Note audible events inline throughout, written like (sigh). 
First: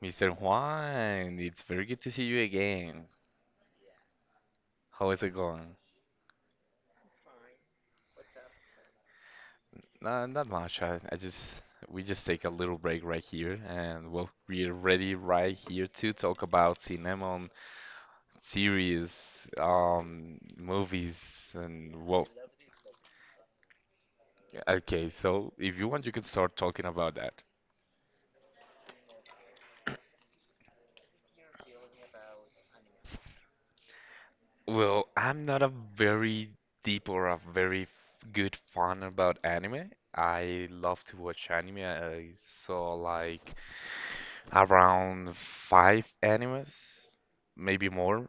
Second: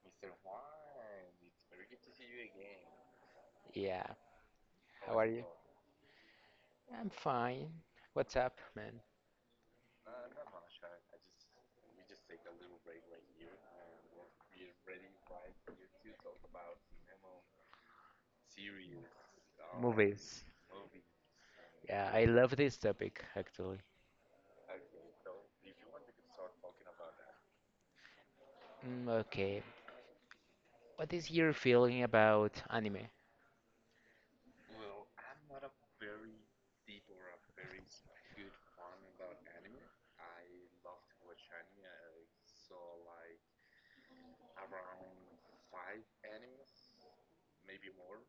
Mr. Juan, it's very good to see you again. Yeah, How how is are it you? going? I'm fine. What's up, man? No, not much. I just we just take a little break right here, and well, we're ready right here to talk about cinema, series, Movies. movies, and Yeah, I well, love this topic actually. okay. So if you want, you can start talking about that. Mm, okay. What is your feeling about anime? Well, I'm not a very deep or a very good fan about anime. I love to watch anime. I saw like around five animes, maybe more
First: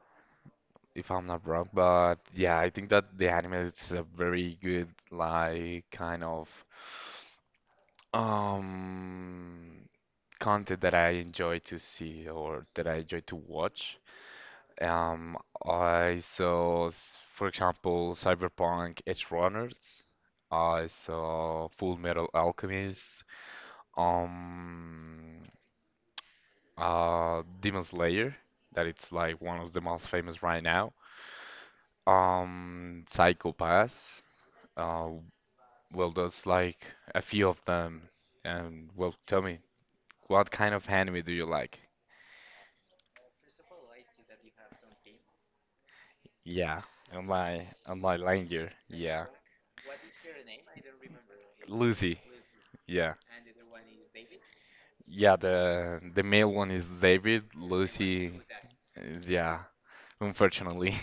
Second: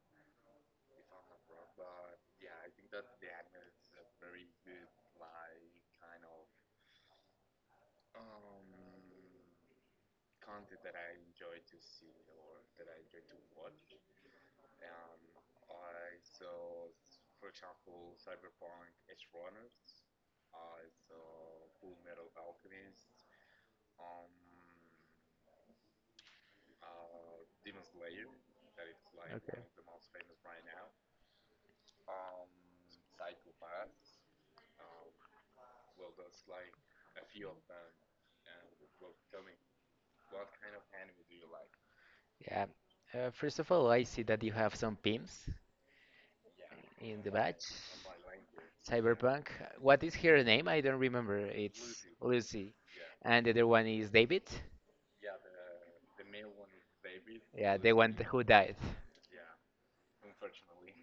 if I'm not wrong. But yeah, I think that the anime is a very good like kind of um content that I enjoy to see or that I enjoy to watch. Um, I saw, for example, Cyberpunk Edge Runners. I saw Full Metal Alchemist. Um, Demon Slayer, that it's like Okay. one of the most famous right now. Psycho Pass. Uh, well, that's like a few of them. And well, tell me, what kind of anime do you like? Yeah. First of all, I see that you have some pimps Yeah, in the batch. And my language. Yeah, Cyberpunk. What is her name? I don't remember. It's Lucy. Lucy. Yeah, And the other one is David. yeah. The male one is David. Yeah, the one Lucy. who died. Yeah, unfortunately.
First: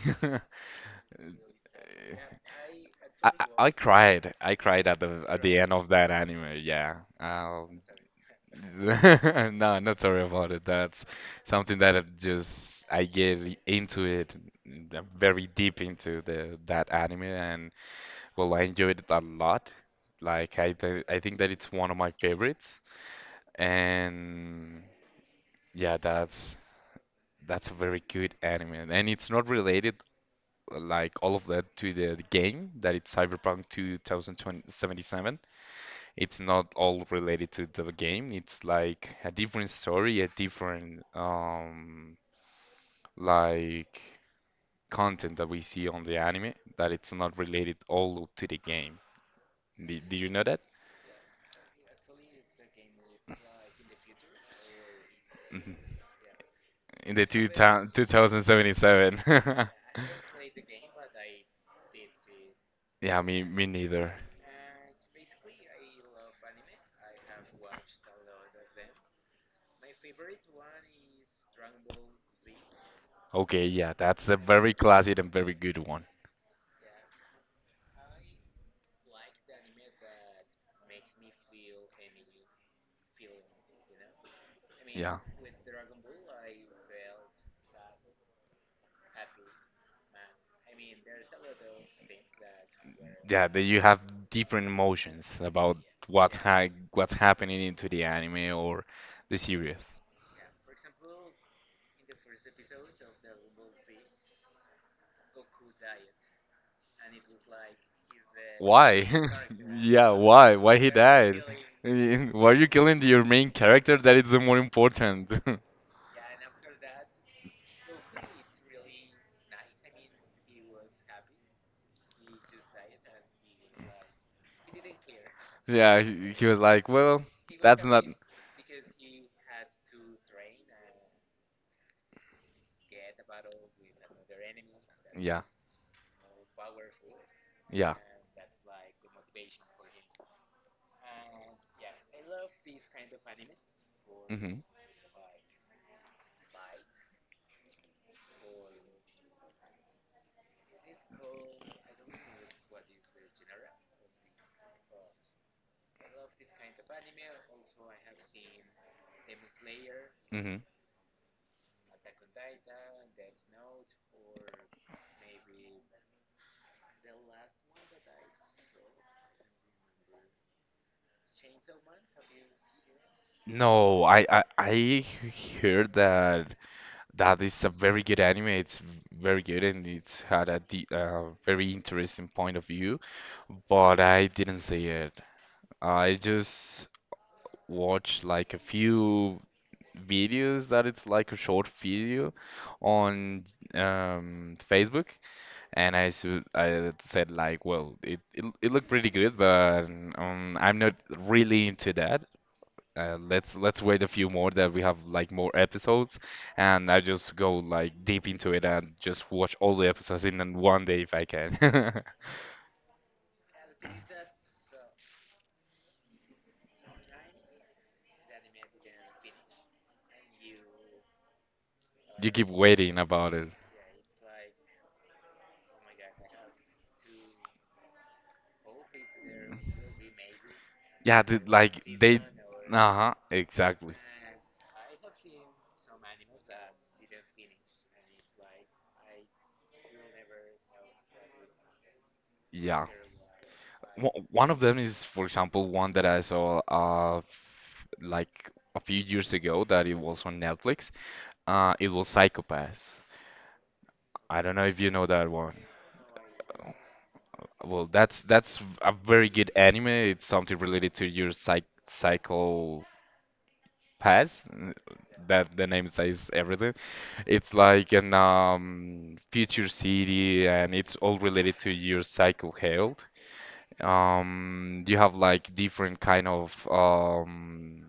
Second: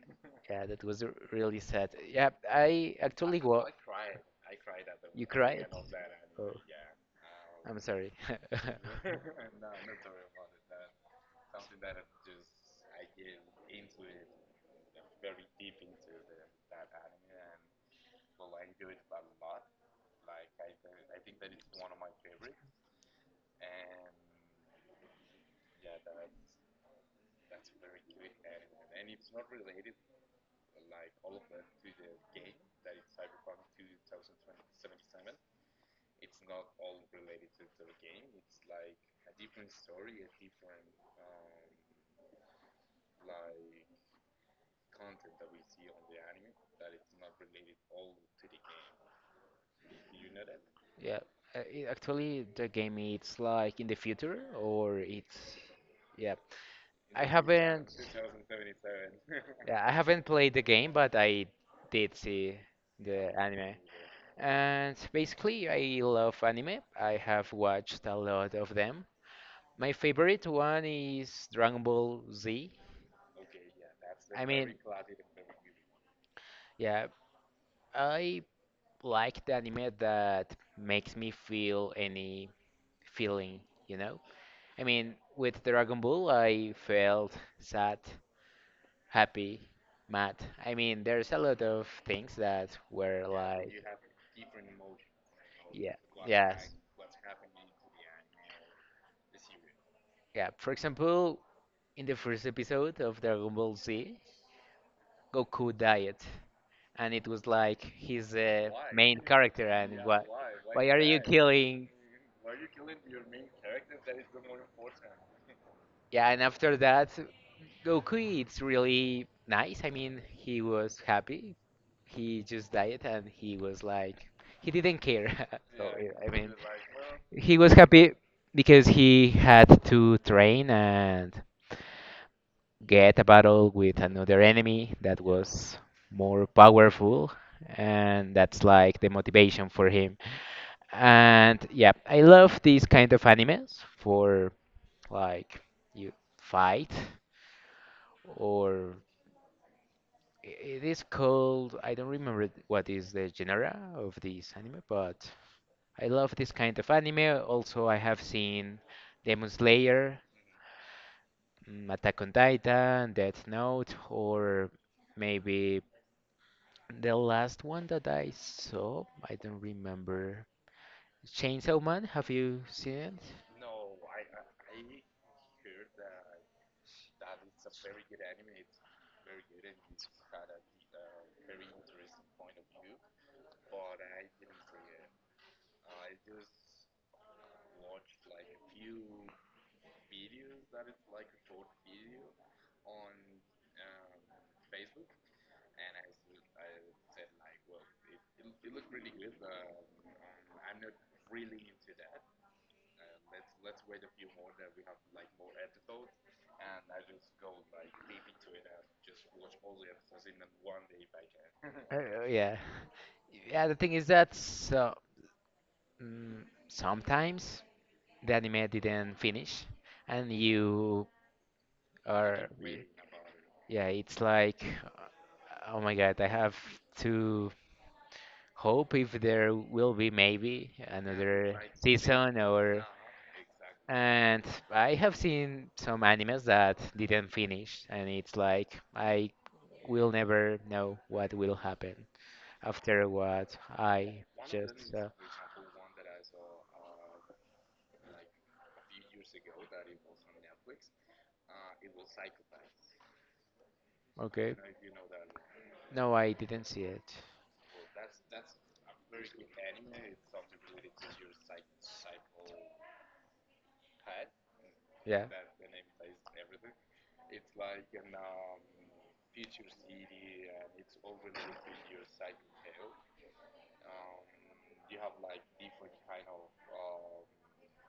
Yeah, that was really sad. Yeah, I (laughs) I, actually I wa I cried. I cried at the You at the cried? end Oh, of that anime. Yeah. I'm sorry. (laughs) (laughs) Uh, (laughs) no, not sorry about it. That's something that I just I into it, I'm very deep into the that anime, and well, I enjoyed it a lot. Like I think that it's one of my favorites, and yeah, that's a very good anime, and it's not related like all of that to the game that it's Cyberpunk 2077. It's not all related to the game. It's like a different story, a different like content that we see on the anime that it's not related all to the game. Did you know that? Yeah, it, actually, the game it's like in the future or it's Mhm. yeah. In I the haven't (laughs) 2077. yeah I (laughs) haven't played the game, but I did see Yeah, the me anime. neither. And basically, I love anime. I have watched a lot of them. My favorite one is Dragon Ball Z. Okay, yeah, that's a I mean, very classic and very good one. yeah, I like the anime that makes me feel any feeling, you know? I mean, Yeah. with Dragon Ball, I felt sad, happy, mad. I mean, there's a lot of things that were Yeah, that like, you have different emotions about yeah, what's yes, yeah, ha what's happening into the anime or the series. yeah. For example, in the first episode of Dragon Ball Z, Goku died, and it was like his Why? main character, (laughs) and Yeah, what? why? Why Why he are you died? (laughs) killing? Why are you killing your main character? That is the more important. (laughs) Yeah, and after that, Goku, it's really nice. I mean, he was happy. He just died, and he was like, he didn't care. (laughs) So Yeah, yeah, I he mean, was like, well, well, he was that's not. happy because he had to train and get a battle with another enemy that Yeah, was more powerful, yeah. and that's like the motivation for him. And yeah, I love these kind of animes for, hmm like, you fight, or it is called, I don't remember what is the genre of this anime, but I love this kind of anime. Also, I have seen Demon Slayer, hmm Attack on Titan, Death Note, or maybe the last one that I saw, I don't remember. Chainsaw Man, have you seen it? No, I heard that that is a very good anime. It's very good and it's had a de very interesting point of view, but I didn't see it. I just watched like a few videos that it's like a short video on Facebook, and I said like, well, it looked pretty good, but I'm not really into that. Let's wait a few more that we have like more episodes, and I just go like deep into it and just watch all the episodes in one day if I can. (laughs) Yeah. (laughs) Yeah, the thing is that, so, mm, sometimes the anime didn't finish, and you You are, keep can, waiting about it. yeah, it's like, oh my God, I have to hope if there will be maybe Yeah, the, another like they. season, or, Uh-huh, exactly. and I have seen some animes that didn't finish, and it's like I will never know what will happen Yeah. after what I One of just them is, saw. for example, one that I saw like a few years ago that it was on Netflix. It was Psychopaths. I don't Okay. know if you know that one. No, I didn't see it. Well, that's a very good anime. It's something related to your psychopaths. n- Yeah. That the name says everything. It's like an future city, and it's all related to your psycho health. You have like different kind of um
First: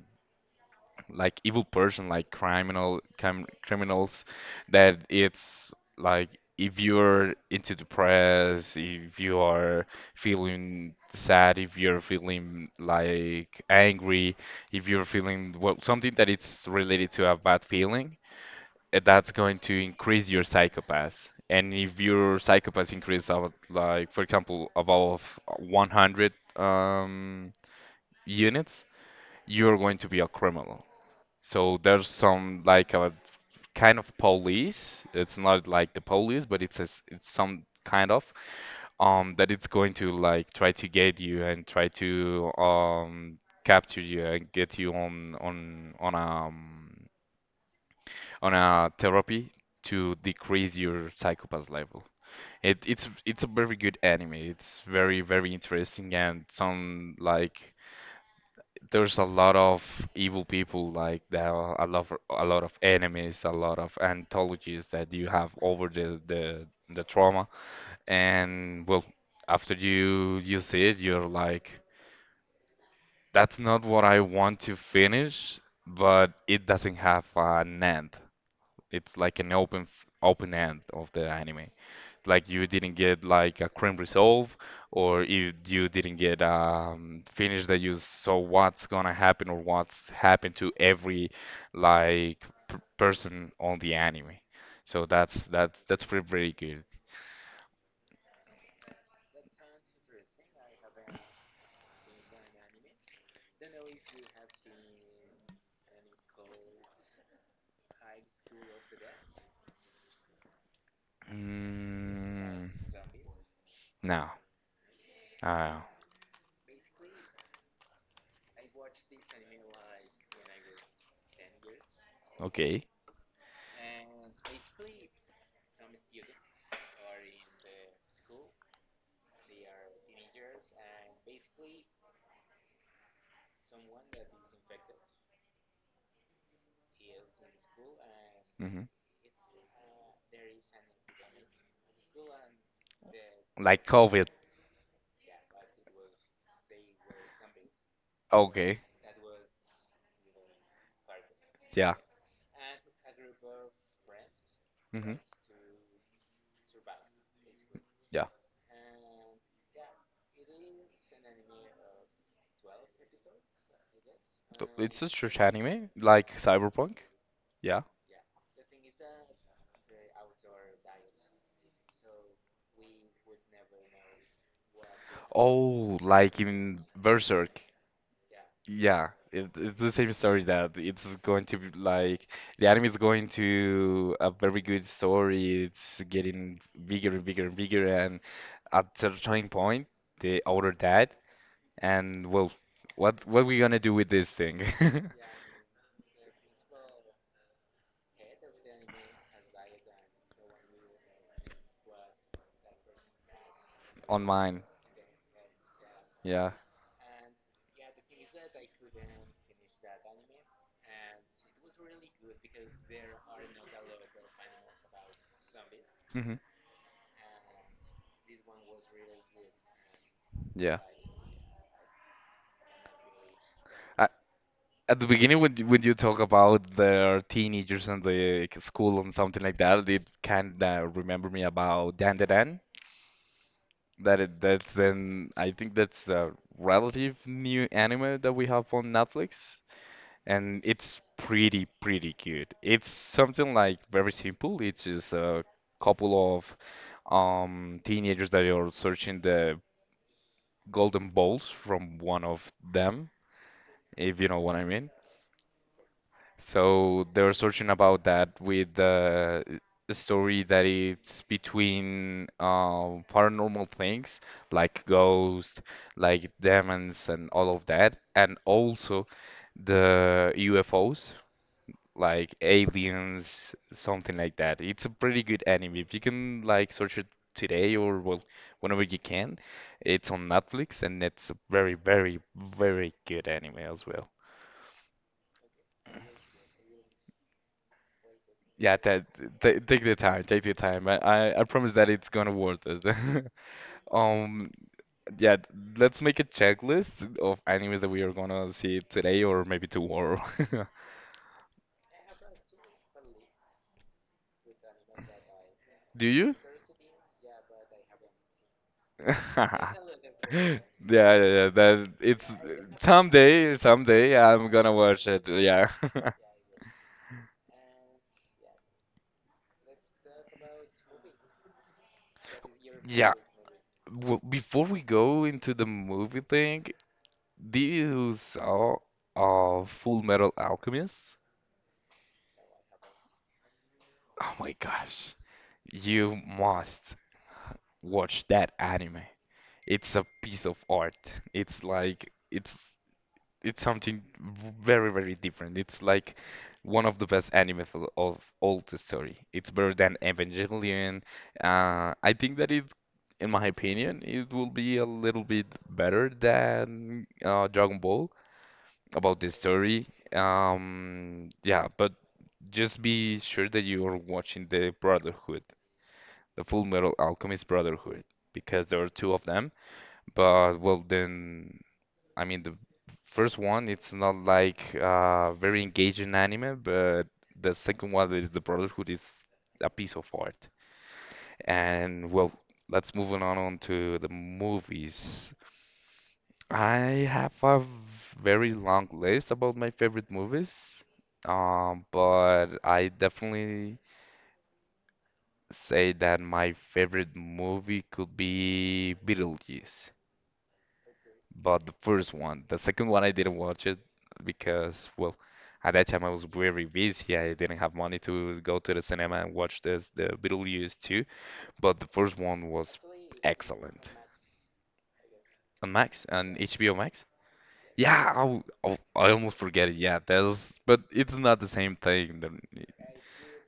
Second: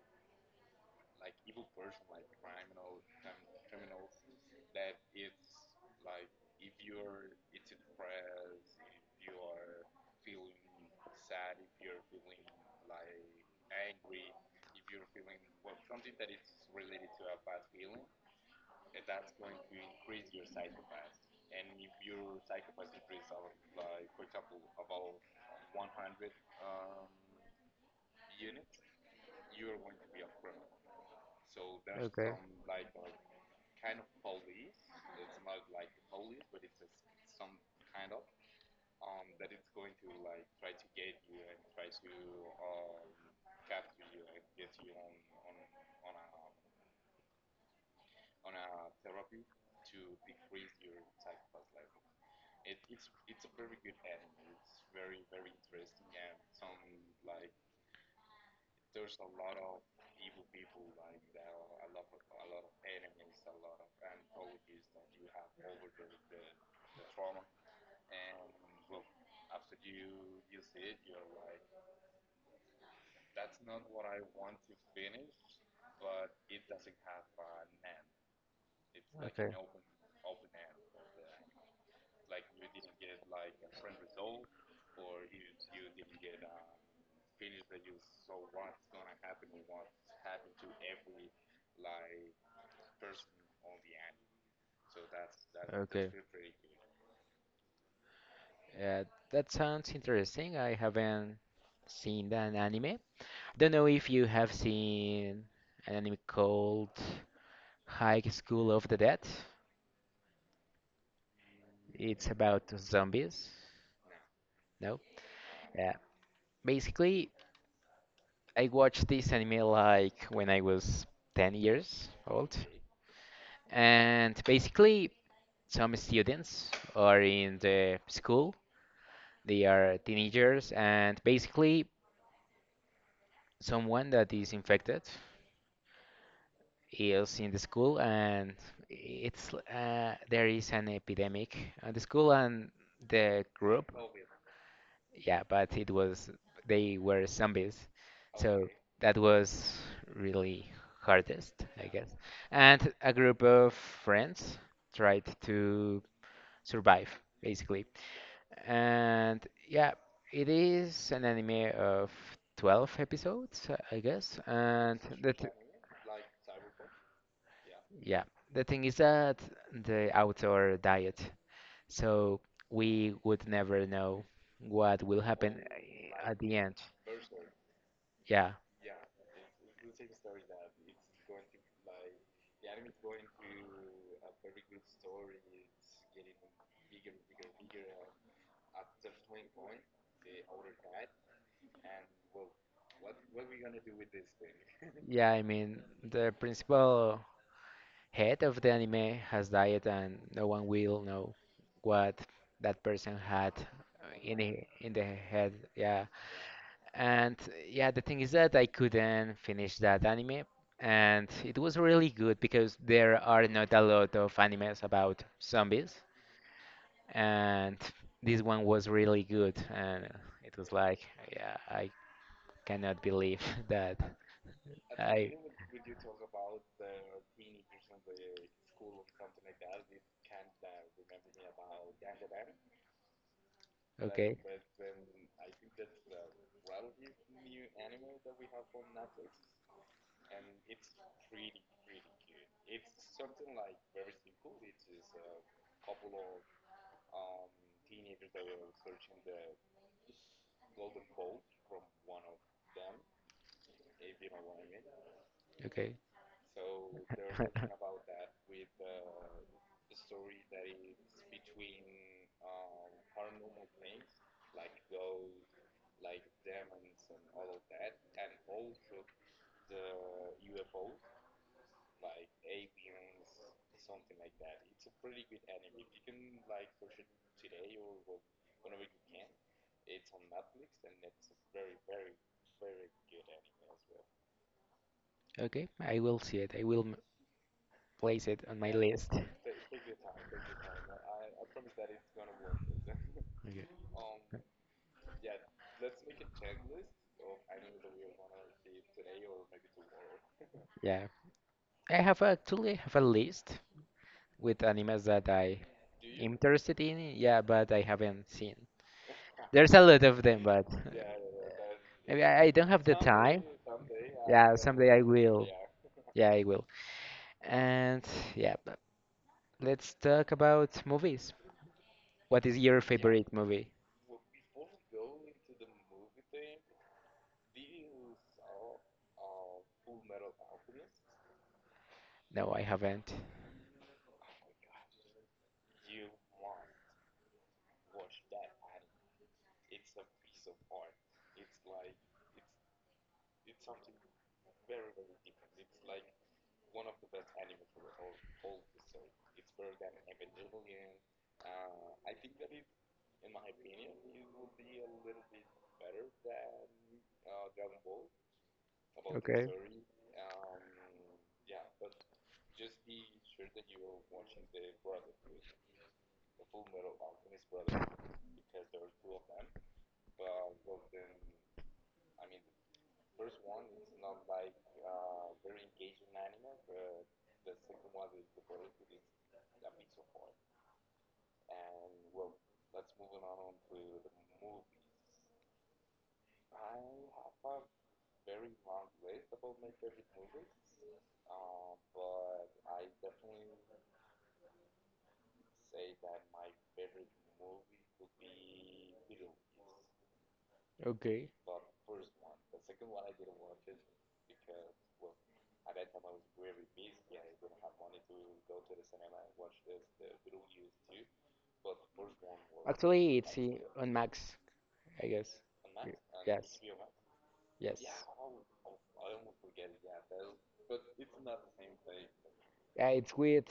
like evil person, like criminals, that it's like if you're into the press, if you are feeling sad, if you're feeling like angry, if you're feeling well something that it's related to a bad feeling, that's going to increase your psychopath. And if your psychopath increase about like for example above 100 units, you're going to be a criminal. So there's Okay. some like a kind of police. It's not like the police, but it's a s it's some kind of that it's going to like try to get you and try to capture you and get you on a therapy to decrease your psychopath level. It's a very good anime. It's very interesting and some like there's a lot of evil people like there are a lot of enemies, a lot of anthologies that you have over the trauma and well after you see it you're like that's not what I want to finish but it doesn't have an end. It's like an Okay. Open end of the anime like you didn't get like a cream resolve or if you didn't get finish that you saw what's gonna happen or what's happened to every like p person on the anime. So that's Okay. pretty pretty good. Uh, that sounds interesting. I haven't seen an anime. Don't know if you have seen an anime called High School of the Dead. It's about Mm, zombies. no. No? Uh, Yeah. Basically, I watched this anime like when I was 10 years old. okay. And basically, some students are in the school. They are teenagers, and basically, someone that is infected is in the school, and Hmm. it's there is an epidemic at the school, and the Like group, COVID. yeah, but it was, they were zombies, so Okay. that was really hardest, I Yeah. guess. And a group of friends Hmm. tried to survive, basically. Yeah. And yeah, it is an anime of 12 episodes, I guess, and It's a the church anime, like Cyberpunk. Yeah. yeah, the thing is that the outdoor diet, so we would never know what will happen Oh, at like the end. in Berserk. Yeah, Yeah, it's the same story that it's going to be like the anime is going to a very good story. It's getting bigger and bigger and bigger, and at certain point, the author died. And well, what we gonna do with this thing? yeah, I mean, the principal head of the anime has died, and no one will know what that person had (laughs) On in the, mine, in the head. Yeah, yeah, and yeah, the thing is that I couldn't finish that anime. And it was really good because there are not a lot of animes about zombies. hmm, And this one was really good, and it was yeah. like, yeah, I cannot believe (laughs) that I, at the I. beginning, when when you talk about the teenagers and the like, school and something like that, it kinda remember me about Dan. Okay. That's then I think that's the relative new anime that we have on Netflix, and it's pretty pretty good. It's something like very simple. It's just a couple of teenagers that are searching the golden balls from one of them, if you know what I mean. Okay. So they were searching (laughs) about that with the story that it's between paranormal things like ghosts, like demons, and all of that, and also the UFOs, like aliens, something like that. It's a pretty good anime. If you can like search it today or well, whenever you can, it's on Netflix, and it's a very, very, very good anime as well. Okay, I will see it. I will place it on my Yeah, that list. t take the time, take the time. I promise that it's gonna worth it. (laughs) Okay. Um, yeah, let's make a checklist of animes that we are gonna see today or maybe tomorrow. Yeah, I have actually have a list with animes that I (laughs) Do you? interested in, yeah, but I haven't seen. (laughs) There's a lot of them, Yeah, but yeah, yeah. That (laughs) maybe it's I don't have the time. someday, someday I'm Yeah, gonna someday I watch it. will. Yeah. (laughs) (laughs) Yeah, I will. And yeah, but let's talk about movies. What is your, yeah. Yeah. favorite movie? Well, before we go into the movie thing, do you saw Full Metal Alchemist? No, I haven't. Oh my gosh. You must watch that anime. It's a piece of art. It's like it's something very, very different. It's like one of the best anime of all the story. It's better than Evangelion. I think in my opinion, it will be a little bit better than Dragon Ball about the Okay. story. Yeah, but just be sure that you are watching the Full Metal Alchemist Brotherhood because there are two of them. But well, then I mean the first one it's not like very engaging anime, but the second one is the Brotherhood is a piece of art. And well, let's move on to the movies. I have a very long list about my favorite movies, but I definitely say that my favorite movie could be Beetlejuice, Okay. but the first one. The second one I didn't watch it because, well, at that time I was very busy. I didn't have money to go to the cinema and watch this the Beetlejuice 2, but the first one was Actually, it's on excellent. Max, I guess. On Y- Max, on Yes. HBO Max? Yes. Yeah, I almost forget it. Yeah, there's, but it's not the same thing. Yeah, it's with,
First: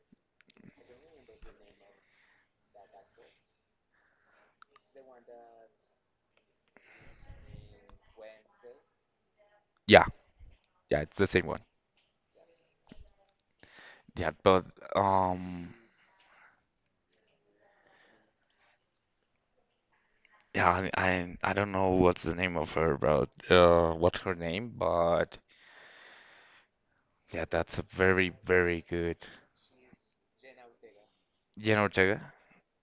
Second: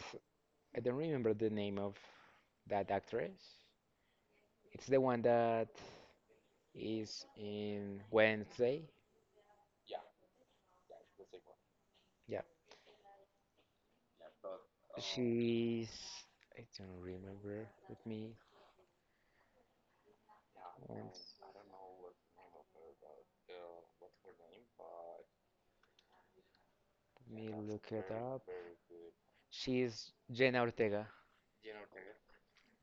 I don't remember the name of that actress. It's the one that is in Wednesday. Yeah, yeah, it's the same one. Yeah, Yeah, but um. she's, I don't remember. Let me Yeah, let I don't know what's the name of her, bro. What's her name? But yeah, that's a look it very up. very good. She's Jenna Ortega. Jenna Ortega.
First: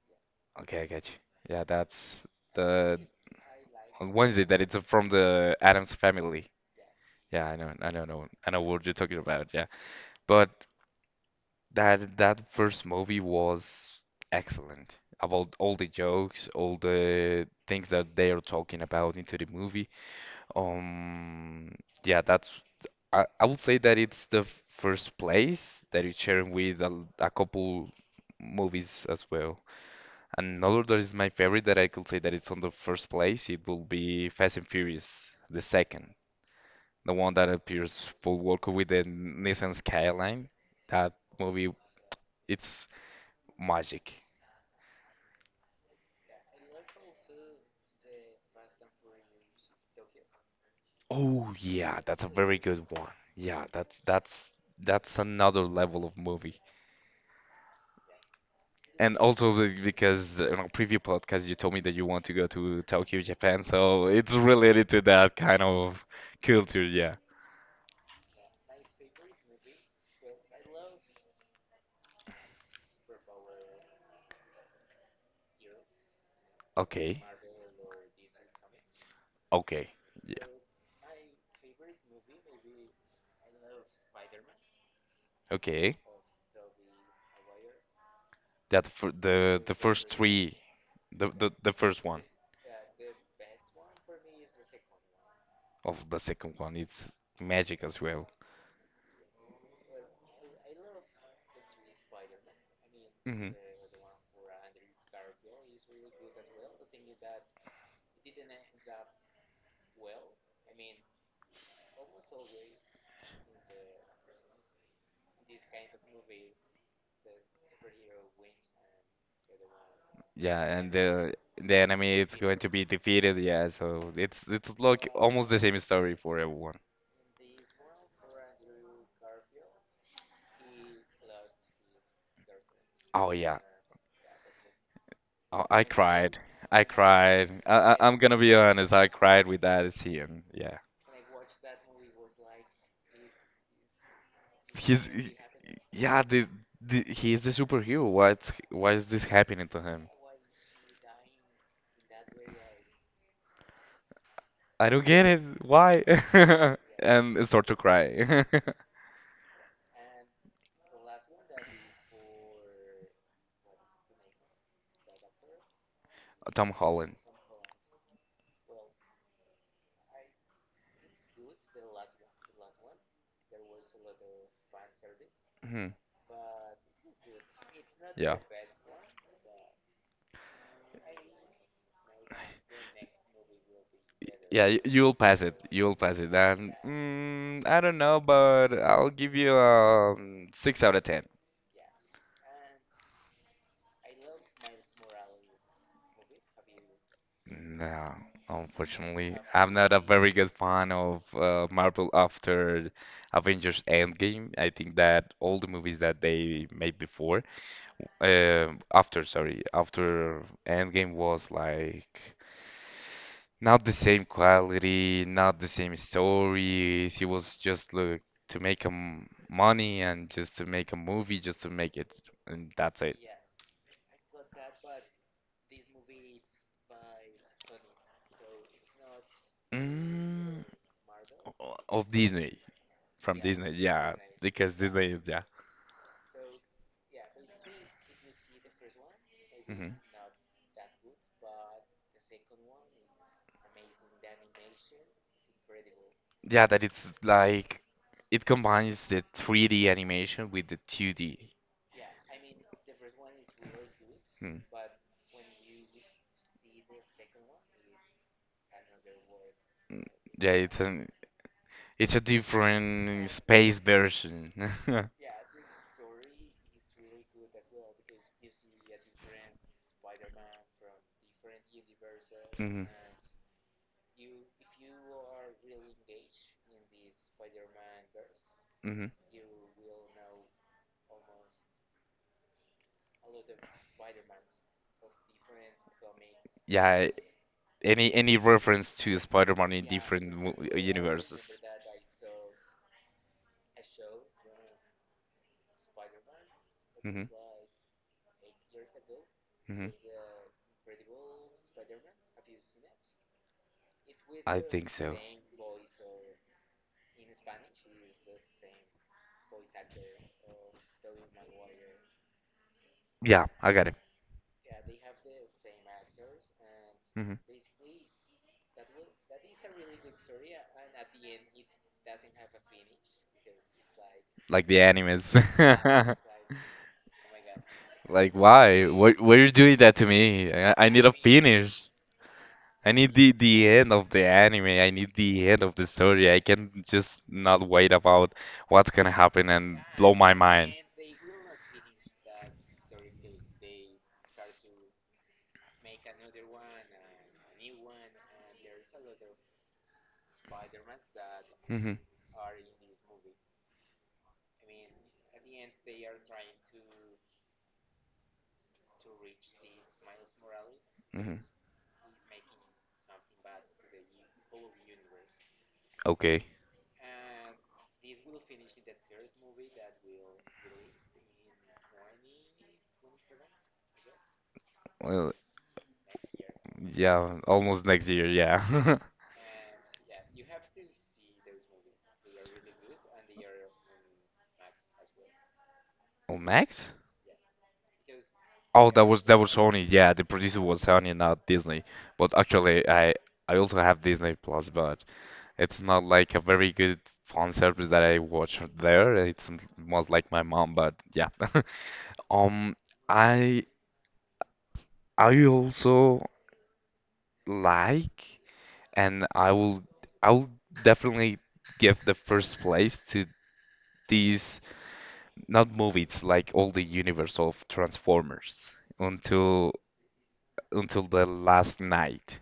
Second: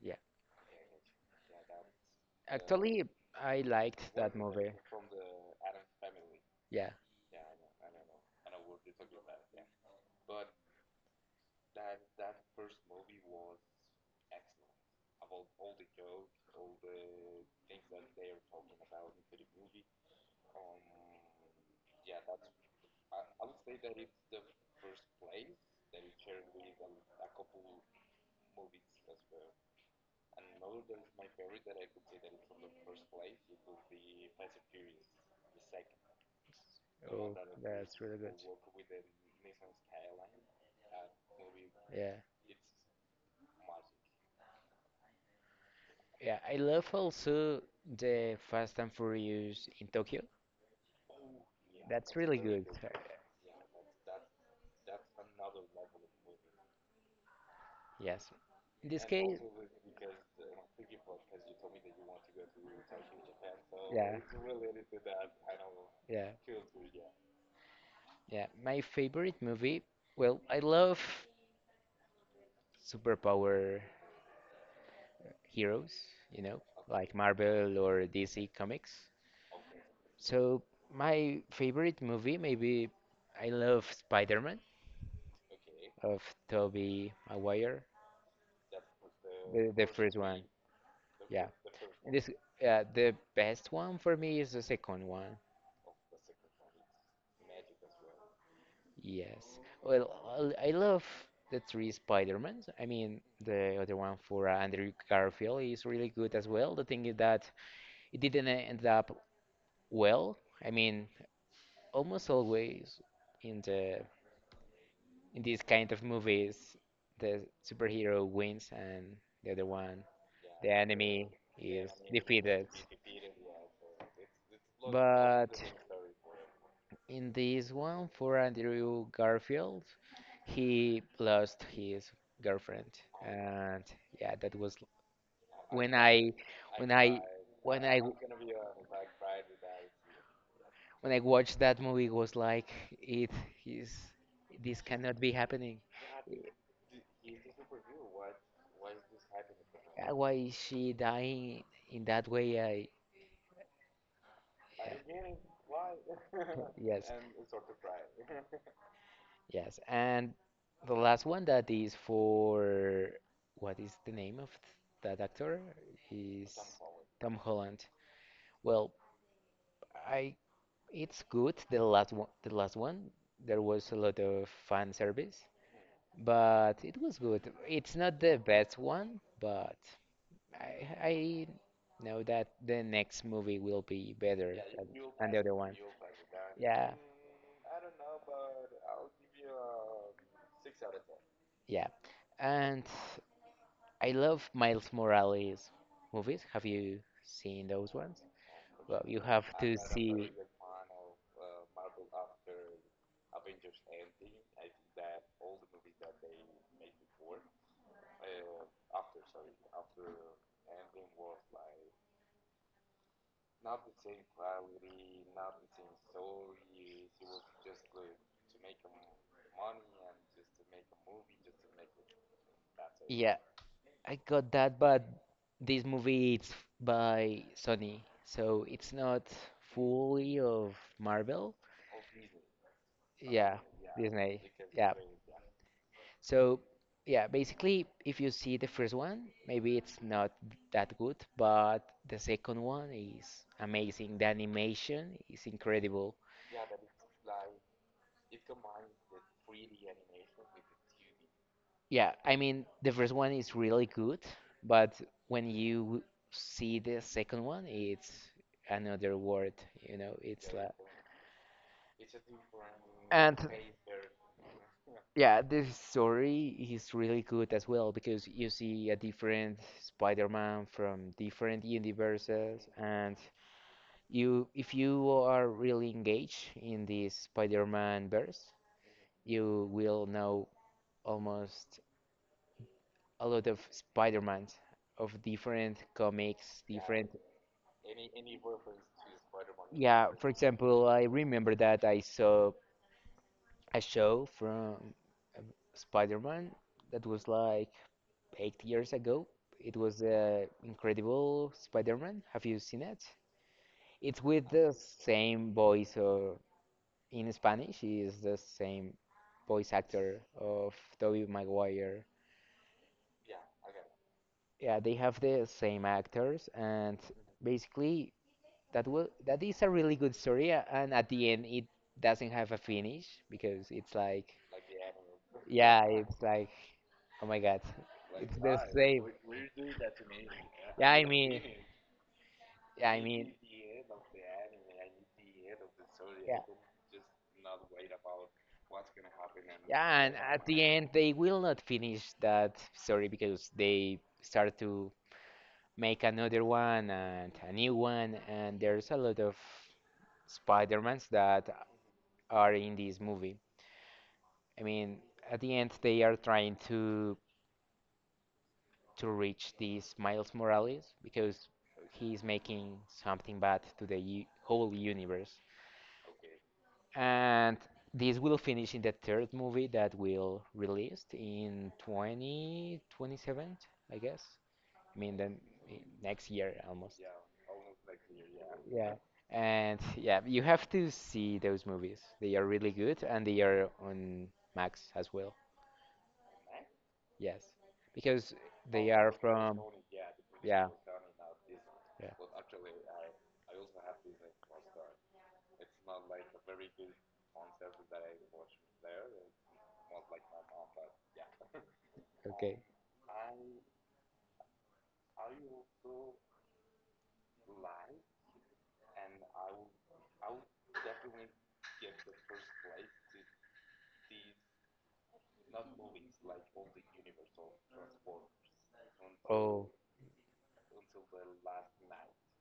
Yeah, Okay, I get you. Yeah, that's the actually, I liked on that Wednesday that movie. it's from the Adams family. Yeah. Yeah, I know, I know what you're talking about. Yeah, but that that first movie was excellent. About all the jokes, all the things that they are talking about into the movie, Um, yeah, that's I would say that it's the first place that it's sharing with a couple movies as well. Another that is my favorite that I could say that it's on the first place, it will be Fast and Furious, the second. The Oh, one that that's appears really good. Paul Walker with the Nissan Skyline. That movie, Yeah, it's magic. yeah. I love also the Fast and Furious in Tokyo. Oh yeah, That's that's a really very good. good one. Yeah, that's another level of movie. Yes. In this And case, also because in our previous podcast you told me that you want to go to Tokyo, Japan, so yeah, it's related to that kind of yeah. culture, yeah. Yeah, my favorite movie. Well, I love superpower heroes, you know, like Okay. Marvel or DC Comics. Okay. Yeah. So my favorite movie, maybe I love Spider-Man Okay. of Tobey Maguire, That for the, the the first first one. three, Yeah, the first and one this the best one for me is the second one. of the second one, it's magic as well. Yes. Well, I love the three Spider-Mans. I mean, Hmm. the other one for Andrew Garfield is really good as well. The thing is that it didn't end up well. I mean, almost always in these kind of movies, the superhero wins, and the other one, Yeah, the and enemy, the is enemy is going defeated. to be defeated. Yeah, so it's like almost But the same story for everyone. in this one, for Andrew Garfield, he lost his girlfriend, Oh yeah. and yeah, that was Oh, I when I, cried. I when I, cried. when I, I I, I'm gonna be honest. I cried with that when scene. Yeah. I watched that movie, it was like, it is, this He's cannot be he- happening. yeah. The He is the superhero. What's Why is this happening to him? Why is she dying in that way? I don't get Yeah, it. Why? (laughs) (laughs) yes. And start to cry. Yes, and the last one that is for, what is the name of that actor, (laughs) is Tom Holland. Tom Holland. Well, I it's good, the last one. There was a lot of fan service, Hmm. but it was good. It's not the Yeah. best one, but I I know that the next movie will be better Yeah, than, you'll the pass other it. one. You'll pass it. And Yeah, I don't know, but I'll give you six out of... yeah. And I love Miles Morales movies. Have you seen those No, ones? Well, you unfortunately, have to I'm not a see. very good fan of Marvel after Avengers Endgame. I think that all the movies that they made before, after, sorry, after Endgame was like not the same quality, not the same stories. It was just look to make money and just to make a movie, just to make it, and that's it. Yeah, I got that, but this movie it's by Sony, so it's not fully Mm, of Marvel. Of Disney. From Yeah, Disney, yeah, Disney. because Yeah. Disney, yeah. So yeah, basically, if you see the first one, maybe Hmm. it's not that good, but the second one is amazing. The animation is incredible. Yeah, that it's like it combines the 3D animation with the 2D. Yeah, I mean, the first one is really good, Mm. but when you see the second one, it's another world, you know, it's Yeah, like. It's a different And space version. (laughs) yeah, the story is really good as well because you see a different Spider-Man from different universes, Hmm. and you if you are really engaged in the Spider-Man verse, Hmm. you will know almost a lot of Spider-Mans of different comics, yeah, different. Yeah, any reference to Spider-Man in Yeah, for different example, I universes. remember that I saw a show from um, Spider-Man that was Hmm. like 8 years ago. It Hmm. was Incredible Spider-Man. Have you seen it? It's with I the think so. same voice, or, in Spanish, he is the same voice actor of Tobey Maguire. Yeah, I got it. Yeah, they have the same actors, and Hmm. basically that is a really good story. And at the end, it doesn't have a finish because it's like, Like the animes. yeah, (laughs) it's like, oh my God, Like it's the why? same. Why are you doing that to me? I Yeah, I need a mean, (laughs) finish. yeah, I I need mean, the end of the anime. I need the end of the story. yeah. I can just not wait about what's gonna happen and Yeah, and blow my at the mind. end they will not finish that story because they start to make another one and a new one, and there's a lot of Spider-Mans that Hmm. are in this movie. I mean, at the end they are trying to reach this Miles Morales Hmm. because he's making something bad to the u whole universe. Okay. And this will finish in the third movie that will released in 2027, I guess. I mean, Well, then next year almost. yeah, almost next year, Yeah. yeah. And yeah, you have to see those movies. They are really good, and they are on Max as well. (laughs) Oh, next? Yes. Because Oh, they are that was from, Sony. Yeah, the producer yeah. was Sony, not Disney. Yeah. But actually, I also have Disney Plus, but it's not like a very good fun service that I watch there. It's most like my mom, but yeah. (laughs) Okay. Um, I I also like, and I will definitely give the first place to these not movies like all the universe of Transformers Oh. until until the last night.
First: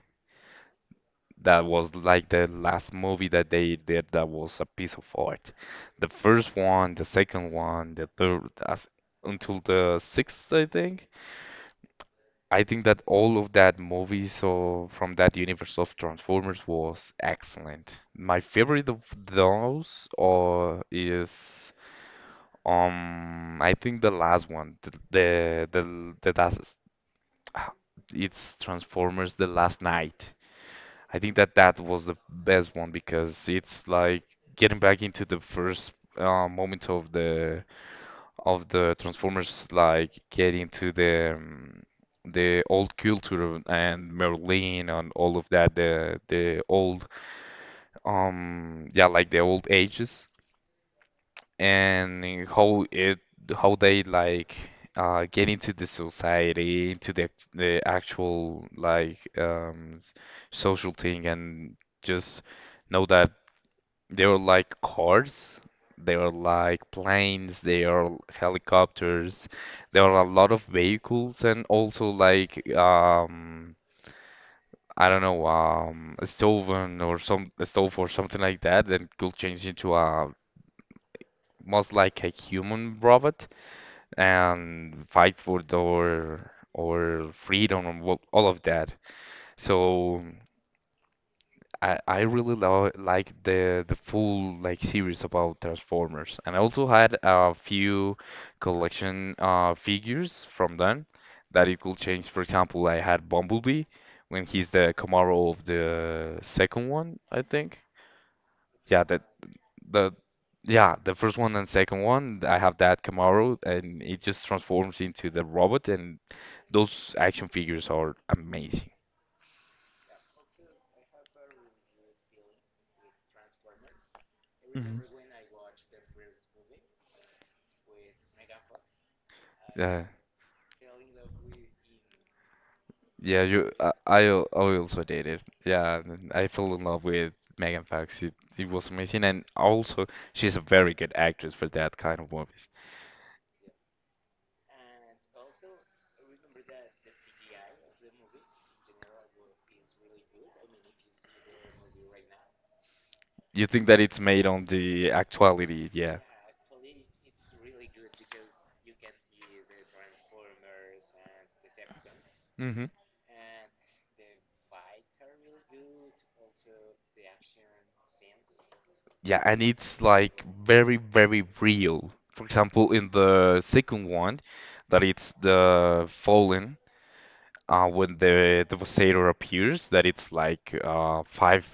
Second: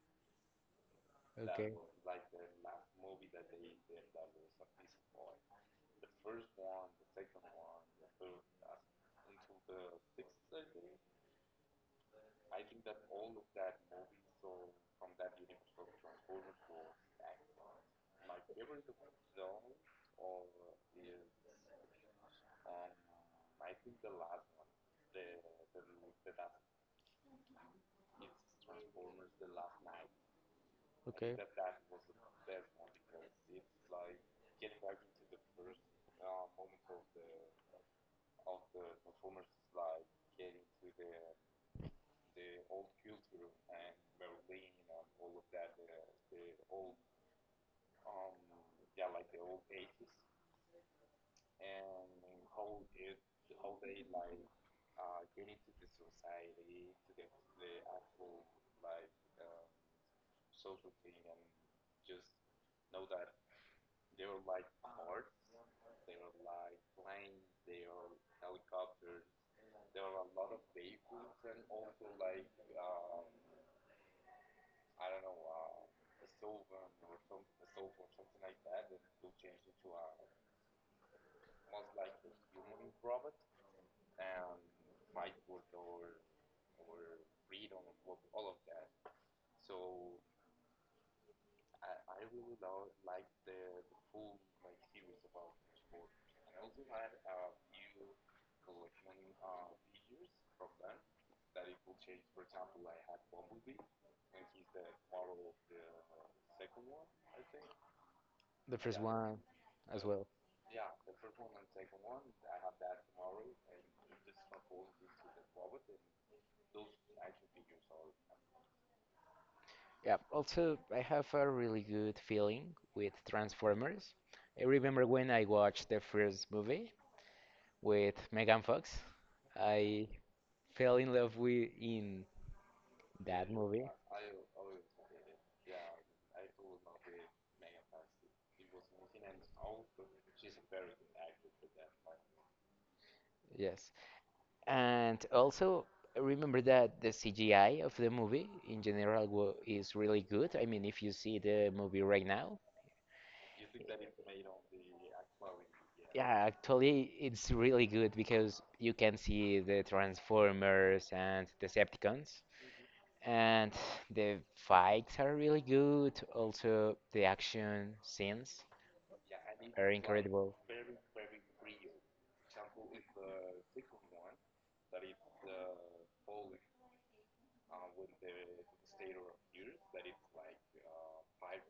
That, That okay. was, was like the last movie that they did that was a piece of art. The first one, the second one, the third, until the sixth, I think. I think that all of that movies so from that universe of Transformers was excellent. My favorite of those or is I think the last one, the that's it's Transformers The Last Night. I think okay. that that was the best one because it's like getting back into the first moment of the Transformers, like getting to the old culture and Merlin and all of that, the old yeah like the old ages and how it how they like get into the society, into the the actual like social thing, and just know that they are like cars, they are like planes, they are helicopters, there are a lot of vehicles, and also like I don't know, a stove or some a stove or something like that, then could change into a most like a human robot and fight for our or freedom and all of that. So I really lo like the full like series about Transformers, and I also had a few collection figures from them that it could change. For example, I had Bumblebee when he's the Camaro of the second one, I think. the first Yeah, that one as the well. yeah, the first one and second one, I have that Camaro, and it just transforms into the robot, and those action figures are amazing. Yeah, also, I have a really good feeling with Transformers. I remember when I watched the first movie with Megan Fox, Yeah, I fell in love with in yeah, that Megan movie. I also did it. Yeah, and I fell in love with Megan Fox. It was amazing, and also she's a very good actress for that kind of movies. Yes, and also remember that the CGI of the movie in general is really good. I mean, if you see the movie right now, You think that it's made on the actuality? Yeah. yeah, actually it's really good because you can see the Transformers and Decepticons, Hmm. and the fights are really good. Also, the action scenes Yeah, and are it's like incredible. very, very real. For example, in the second one, that it's the Fallen, when the Devastator appears, that it's like five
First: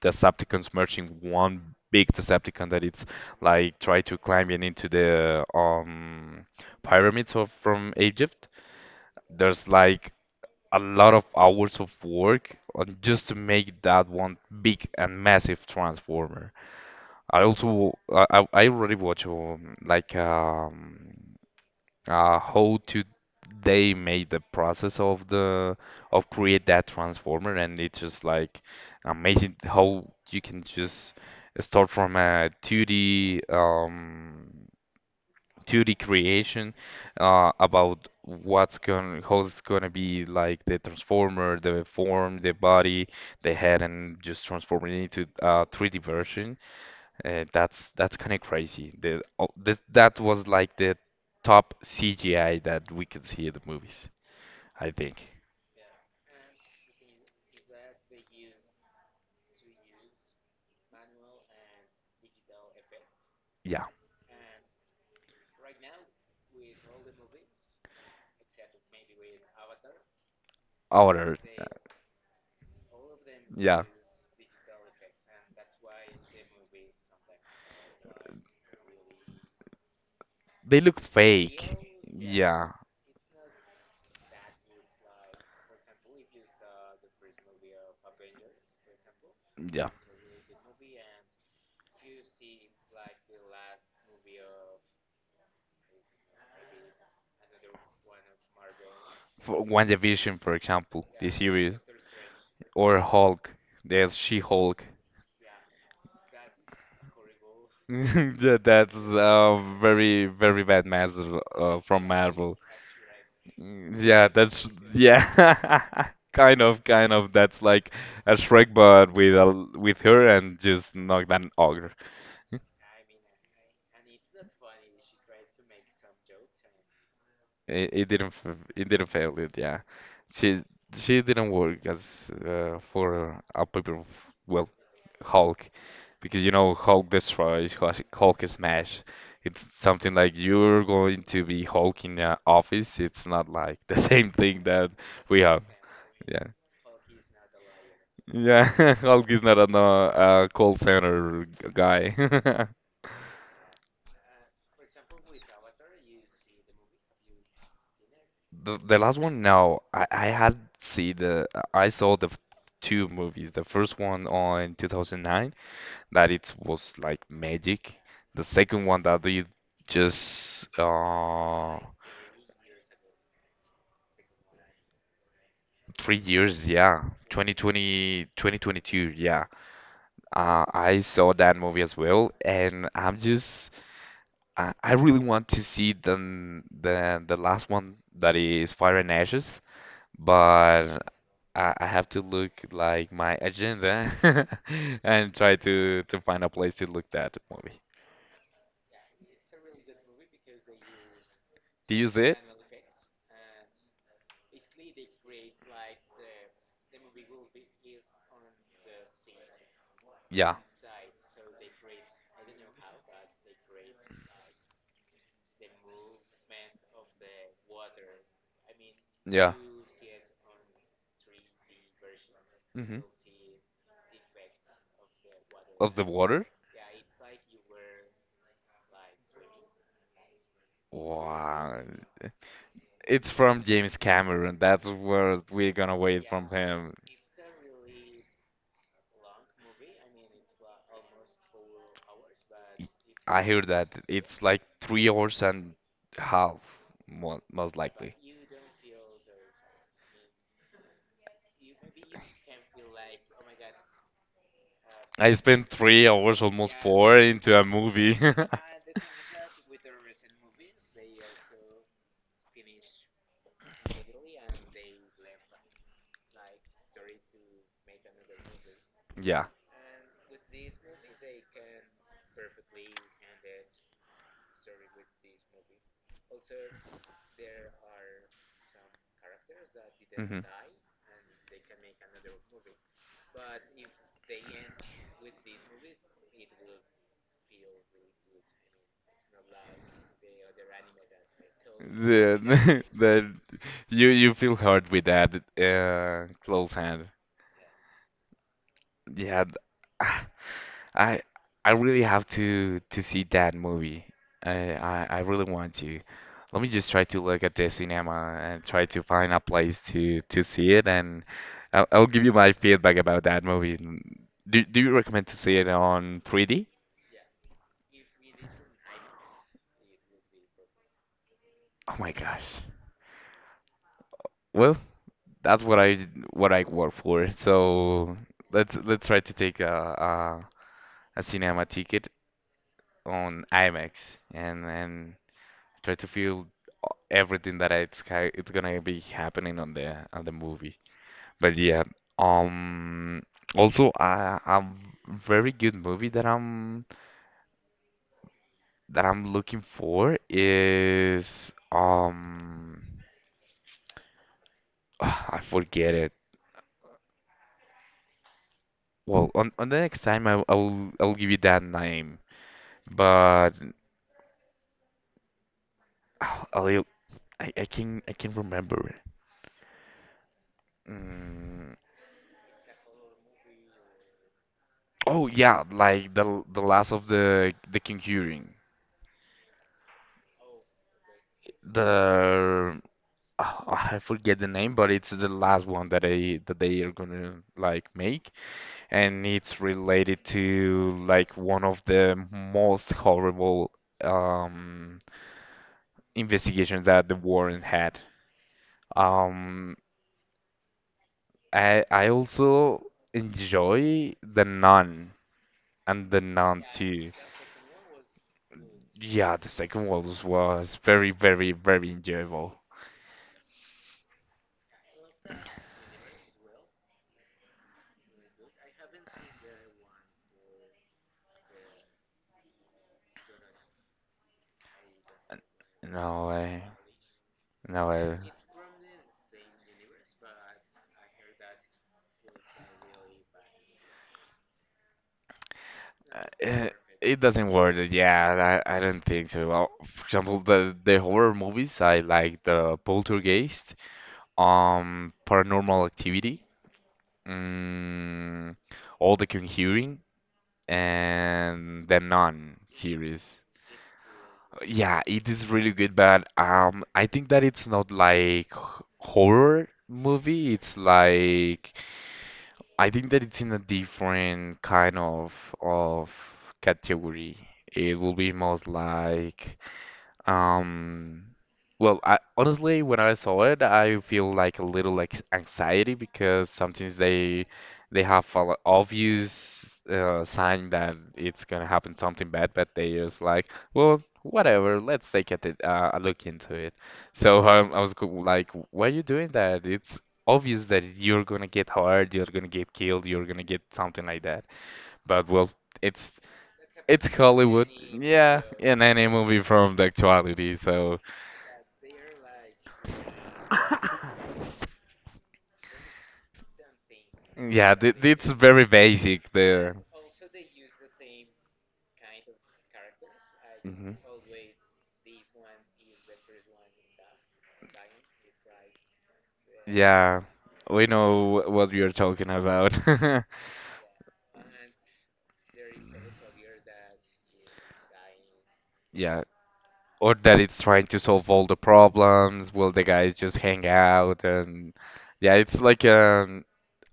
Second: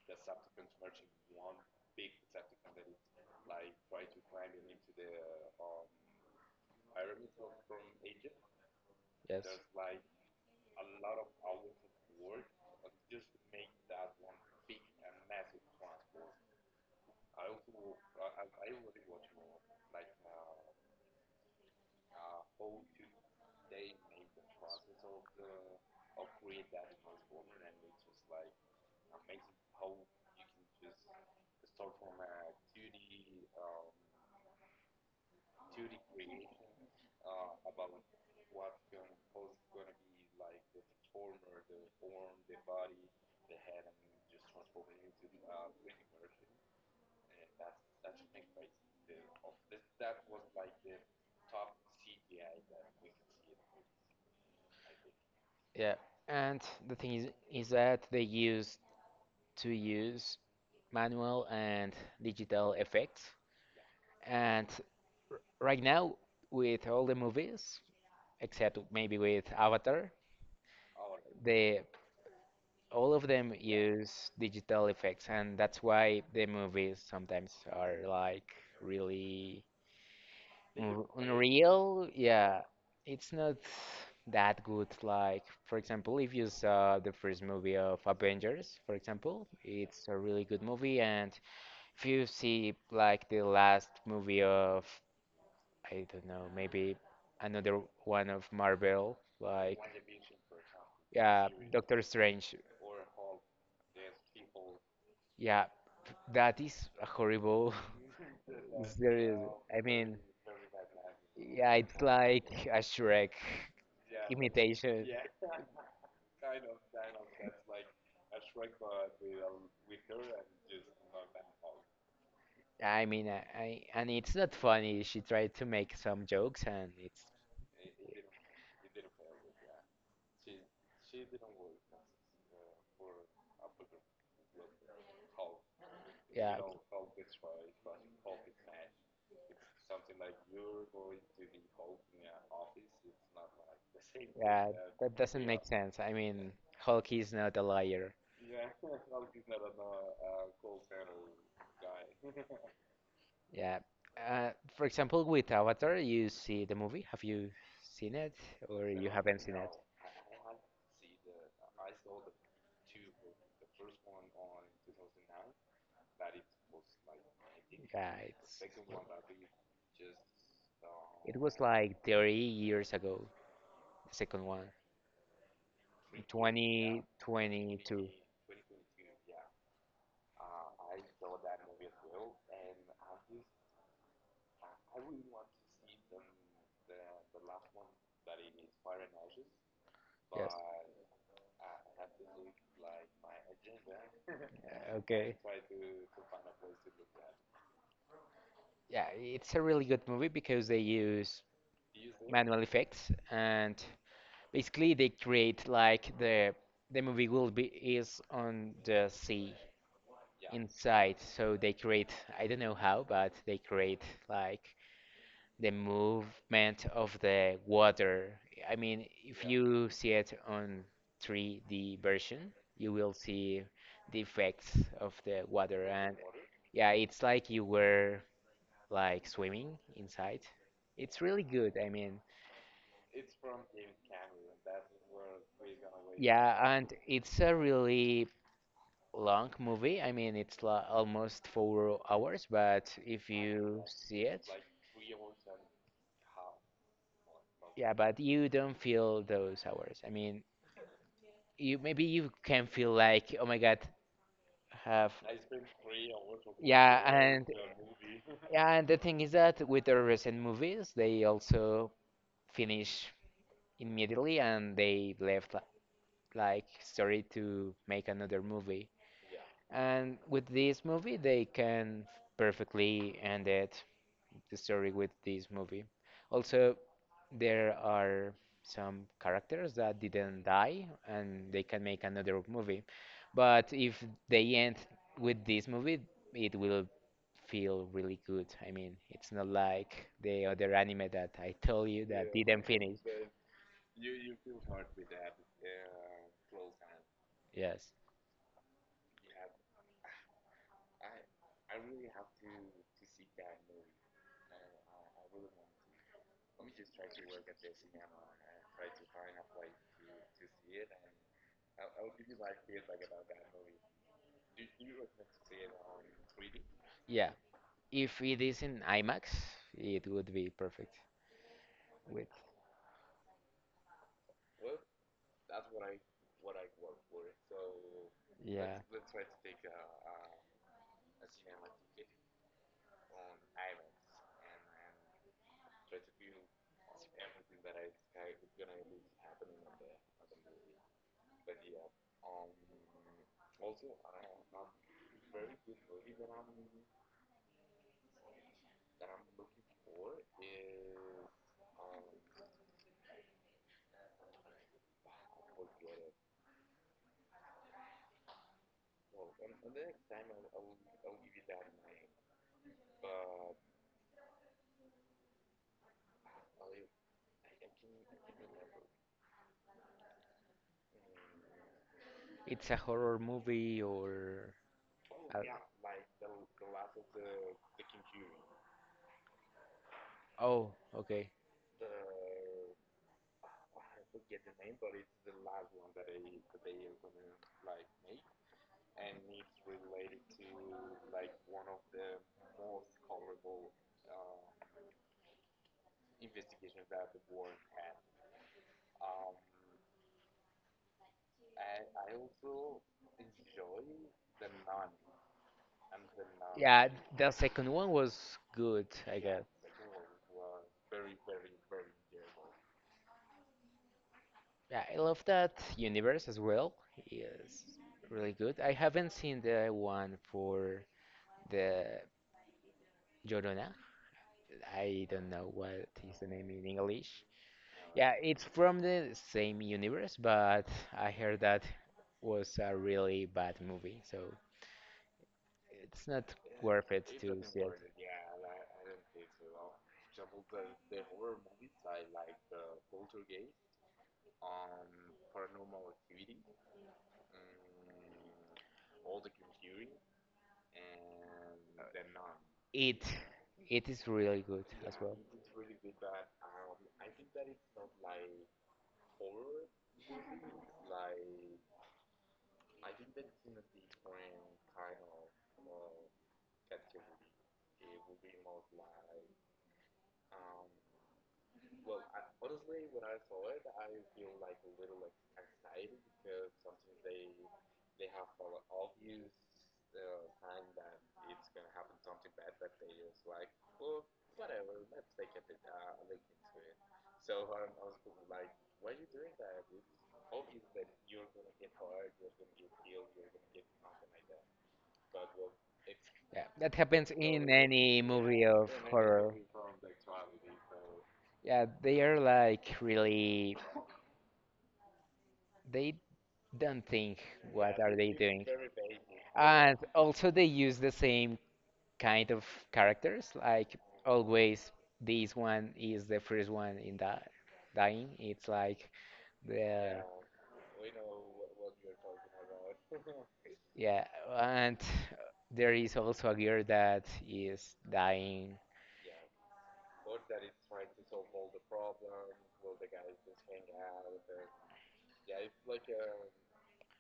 Decepticons merging one big Decepticon that it's like try to climb in into the pyramids of from Egypt. Yes, There's like a lot of hours of work on just to make that one big and massive transformer. I also I already watch how to they made the process of the of create that transformer and it's just like amazing how you can just start from a 2D 2D creation about what's going how it's going to be like the transformer, the form, the body, the head, and just transforming it into a 3D version. That's kind of crazy. That was like the top CGI that we could see in the movies, I think. yeah. And the thing is that they used to use manual and digital effects. Yeah. And right now, with all the movies, except maybe with Avatar, Other, the all of them yeah. use digital effects, and that's why the movies sometimes are like really They look fake. unreal. Yeah, Yeah, it's not that good. Like, for example, if you saw the first movie of Avengers, for example, yeah. it's a really good movie, and if you see like the last movie of, I don't know, maybe another one of Marvel, For like, WandaVision, for example, the yeah, series, Doctor Strange. or Hulk, the She-Hulk. Yeah, that is a horrible (laughs) Yeah, (laughs) that's series. a I mean, very, very bad mess yeah, it's from like Marvel. a Shrek Mm, Yeah, that's imitation. yeah, (laughs) kind of, kind of. That's like a Shrek, but with a with her and just not an ogre. I mean, I and it's not funny. She tried to make some jokes, and it's, It didn't fail it. Yeah, she she didn't work as for a paper. Well, Hulk, because you yeah, know Hulk destroys, Hulk smash. It's something like you're going to be Hulk in the office. It's not like the (laughs) same thing yeah, that that we doesn't make have. sense. I Yeah, mean, Hulk is not a liar. yeah. (laughs) Hulk is not a no, call center guy. (laughs) Yeah. Uh, for example, with Avatar, you see the movie. Have you seen it, or the you last haven't one, seen it? no. I saw the two movies. The first one on 2009 that it was like magic. Yeah, The second one that they just it was uh... like 30 years ago, the second one, 3 years, yeah. twenty 2022. twenty, 2022, yeah. I saw that movie as well, and I'm just I really want to see the the last one that is Fire and Ashes, but I have to look like my agenda (laughs) and Okay. try to find a place to look that movie. Yeah, it's a really good movie because they use Do you see it? manual effects, and basically they create like the movie will be is on the sea Yeah, inside. So they create, I don't know how, but they create like the movement of the water. I mean, if yeah. you see it on 3D version, you Hmm. will see the effects of the water, Of the and water? yeah, it's like you were like swimming inside. It's really good. Wow. I mean, It's from James Cameron. That's what we're gonna wait from yeah, and him. it's a really long movie. I mean, it's la almost 4 hours, but if I hear you that. see it, It's like 3 hours and half, most yeah, but likely. you don't feel those hours. I mean, you maybe you can feel like, oh my God, have, I spent 3 hours, almost yeah, four, and into a movie. (laughs) yeah, and the thing is that with the recent movies, they also finish immediately and they left like story to make another movie. Yeah. And with this movie, they can perfectly end it, the story, with this movie. Also, there are some characters that Hmm. didn't die and they can make another movie. But if they end with this movie, it will feel really good. I mean, it's not like the other anime that I told you that Yeah, didn't finish. (laughs) that you feel hurt with that close hand. Yes. Yeah, (sighs) ah, I I really have to see that movie. I really want to. Let me just try to look at the cinema and try to find a place to see it, and I'll give you my feedback about that movie. Mm, do do you recommend to see it on 3D? Yeah. If it is in IMAX, it would be perfect. Oh my With, gosh. Well, That's what I work for. So yeah, let's try to take a cinema ticket on IMAX and try to feel everything that it's gonna be happening on the movie. But yeah, um, also a very good movie that I'm looking for is (sighs) I forget it. Well, on the next time I'll give you that name. But (sighs) oh, a little. I can remember it. Mm, it's a horror movie, or, oh yeah, like the last of the Conjuring. oh, okay. The (sighs) oh, I forget the name, but it's the last one that they are gonna like make, and it's related to like one of the most horrible um investigations that the Warren had. Um, I also enjoy The Nun and the Nun Yeah, too. the second one was good, I Yeah, guess. the second one was very, very, very enjoyable. Yeah, I love that universe as well. Yes, really good. I haven't seen the one for the Llorona. I don't know what is the No name in way, English. no Yeah, way. it's from the same universe, but I heard that was a really bad movie, so it's not Uh, eh, worth it it to doesn't see it. work. Yeah, I don't think so. Well, for example, the horror movies I like the Poltergeist, Paranormal Activity, mm, all the Conjuring, and the Nun It series. it is really good as Yeah, well. it is really good, but I think that it's not like horror movie. It's like I think that it's in a different kind of category. It will be most like um, well, I honestly, when I saw it, I feel like a little like anxiety because sometimes they have a obvious sign that it's gonna happen something bad, but they just like, well, whatever, let's take it a look into it. So I was like, why are you doing that? It's obvious that you're gonna get hurt, you're gonna get killed, you're gonna get something like that. But well, it's Yeah, that happens it's in Hollywood. any movie Yeah, of in any horror. movie from the actuality. So Yeah, they are like really. They don't think what yeah, are th they it's doing, very basic and there. also they use the same kind of characters. Like Hmm. always, this one is the first one in the dying. It's like the, Yeah, we know what you're talking about. (laughs) yeah, and there is also a girl that is dying. Yeah, or that it's trying to solve all the problems. Will the guys just hang out and yeah, it's like a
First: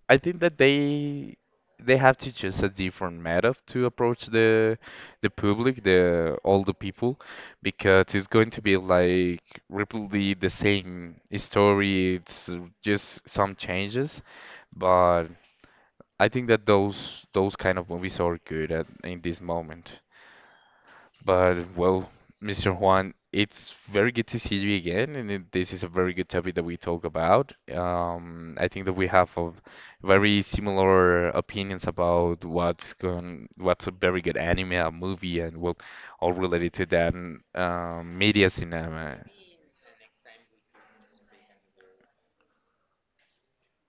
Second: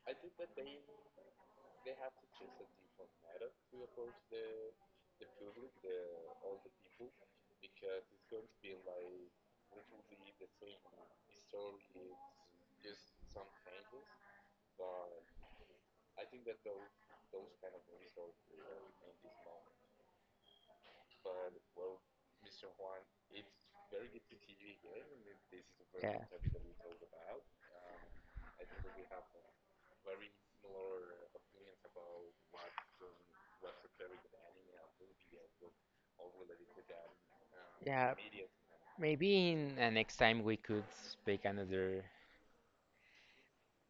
I think that they have to choose a different method to approach the public, the all the people, because it's going to be like repeatedly the same story. It's just some changes, but I think that those kind of movies are good at in this moment. But well, Mr. Juan, it's very good to see you again, and this is a very Yeah, good topic that we talk about. I think that we have a very similar opinions about what's going, what's a very good anime, a movie, and well, all related to that, and yeah. Media cinema. Maybe in next time we could speak another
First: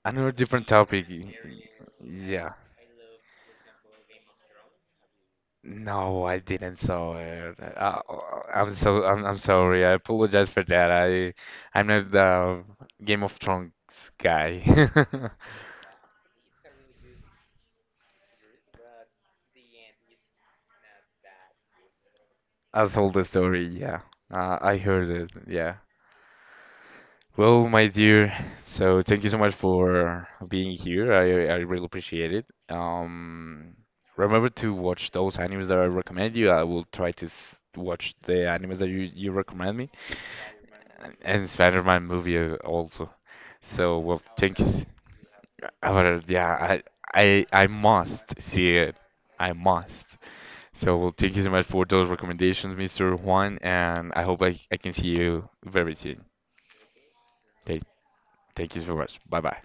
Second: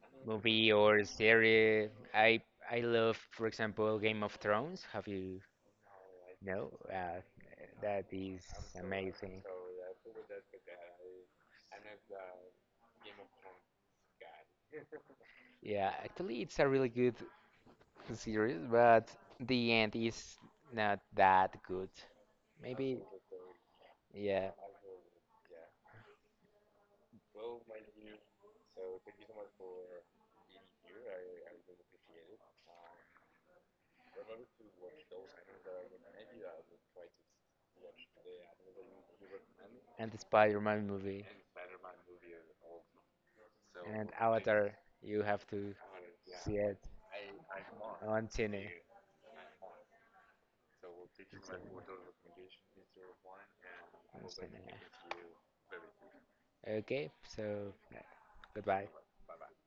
Another different movie or topic. Series. I y- I love, for example, Game of Thrones. Have you No, I know? didn't saw it. That is I'm amazing. sorry. I apologize for that. I'm not the Game of Thrones guy. (laughs) Yeah, actually, it's a really good series, but the end is not that good. As Maybe, saw the story. Yeah, yeah, I heard it. Yeah. Well, my dear, so thank you so much for being here. I really appreciate it. Remember to watch those animes that I recommend you. I will try to s watch the animes that you recommend me, and the Spider-Man movie and Spider-Man movie also. So, and well, Avatar, thanks. you have to Yeah, see it I on must cine. see it. I must. So, well, thank you so much for those recommendations, Mr. Juan, and I hope I can see you very soon. Okay, so Thank yeah, thank you goodbye. so much. Bye bye.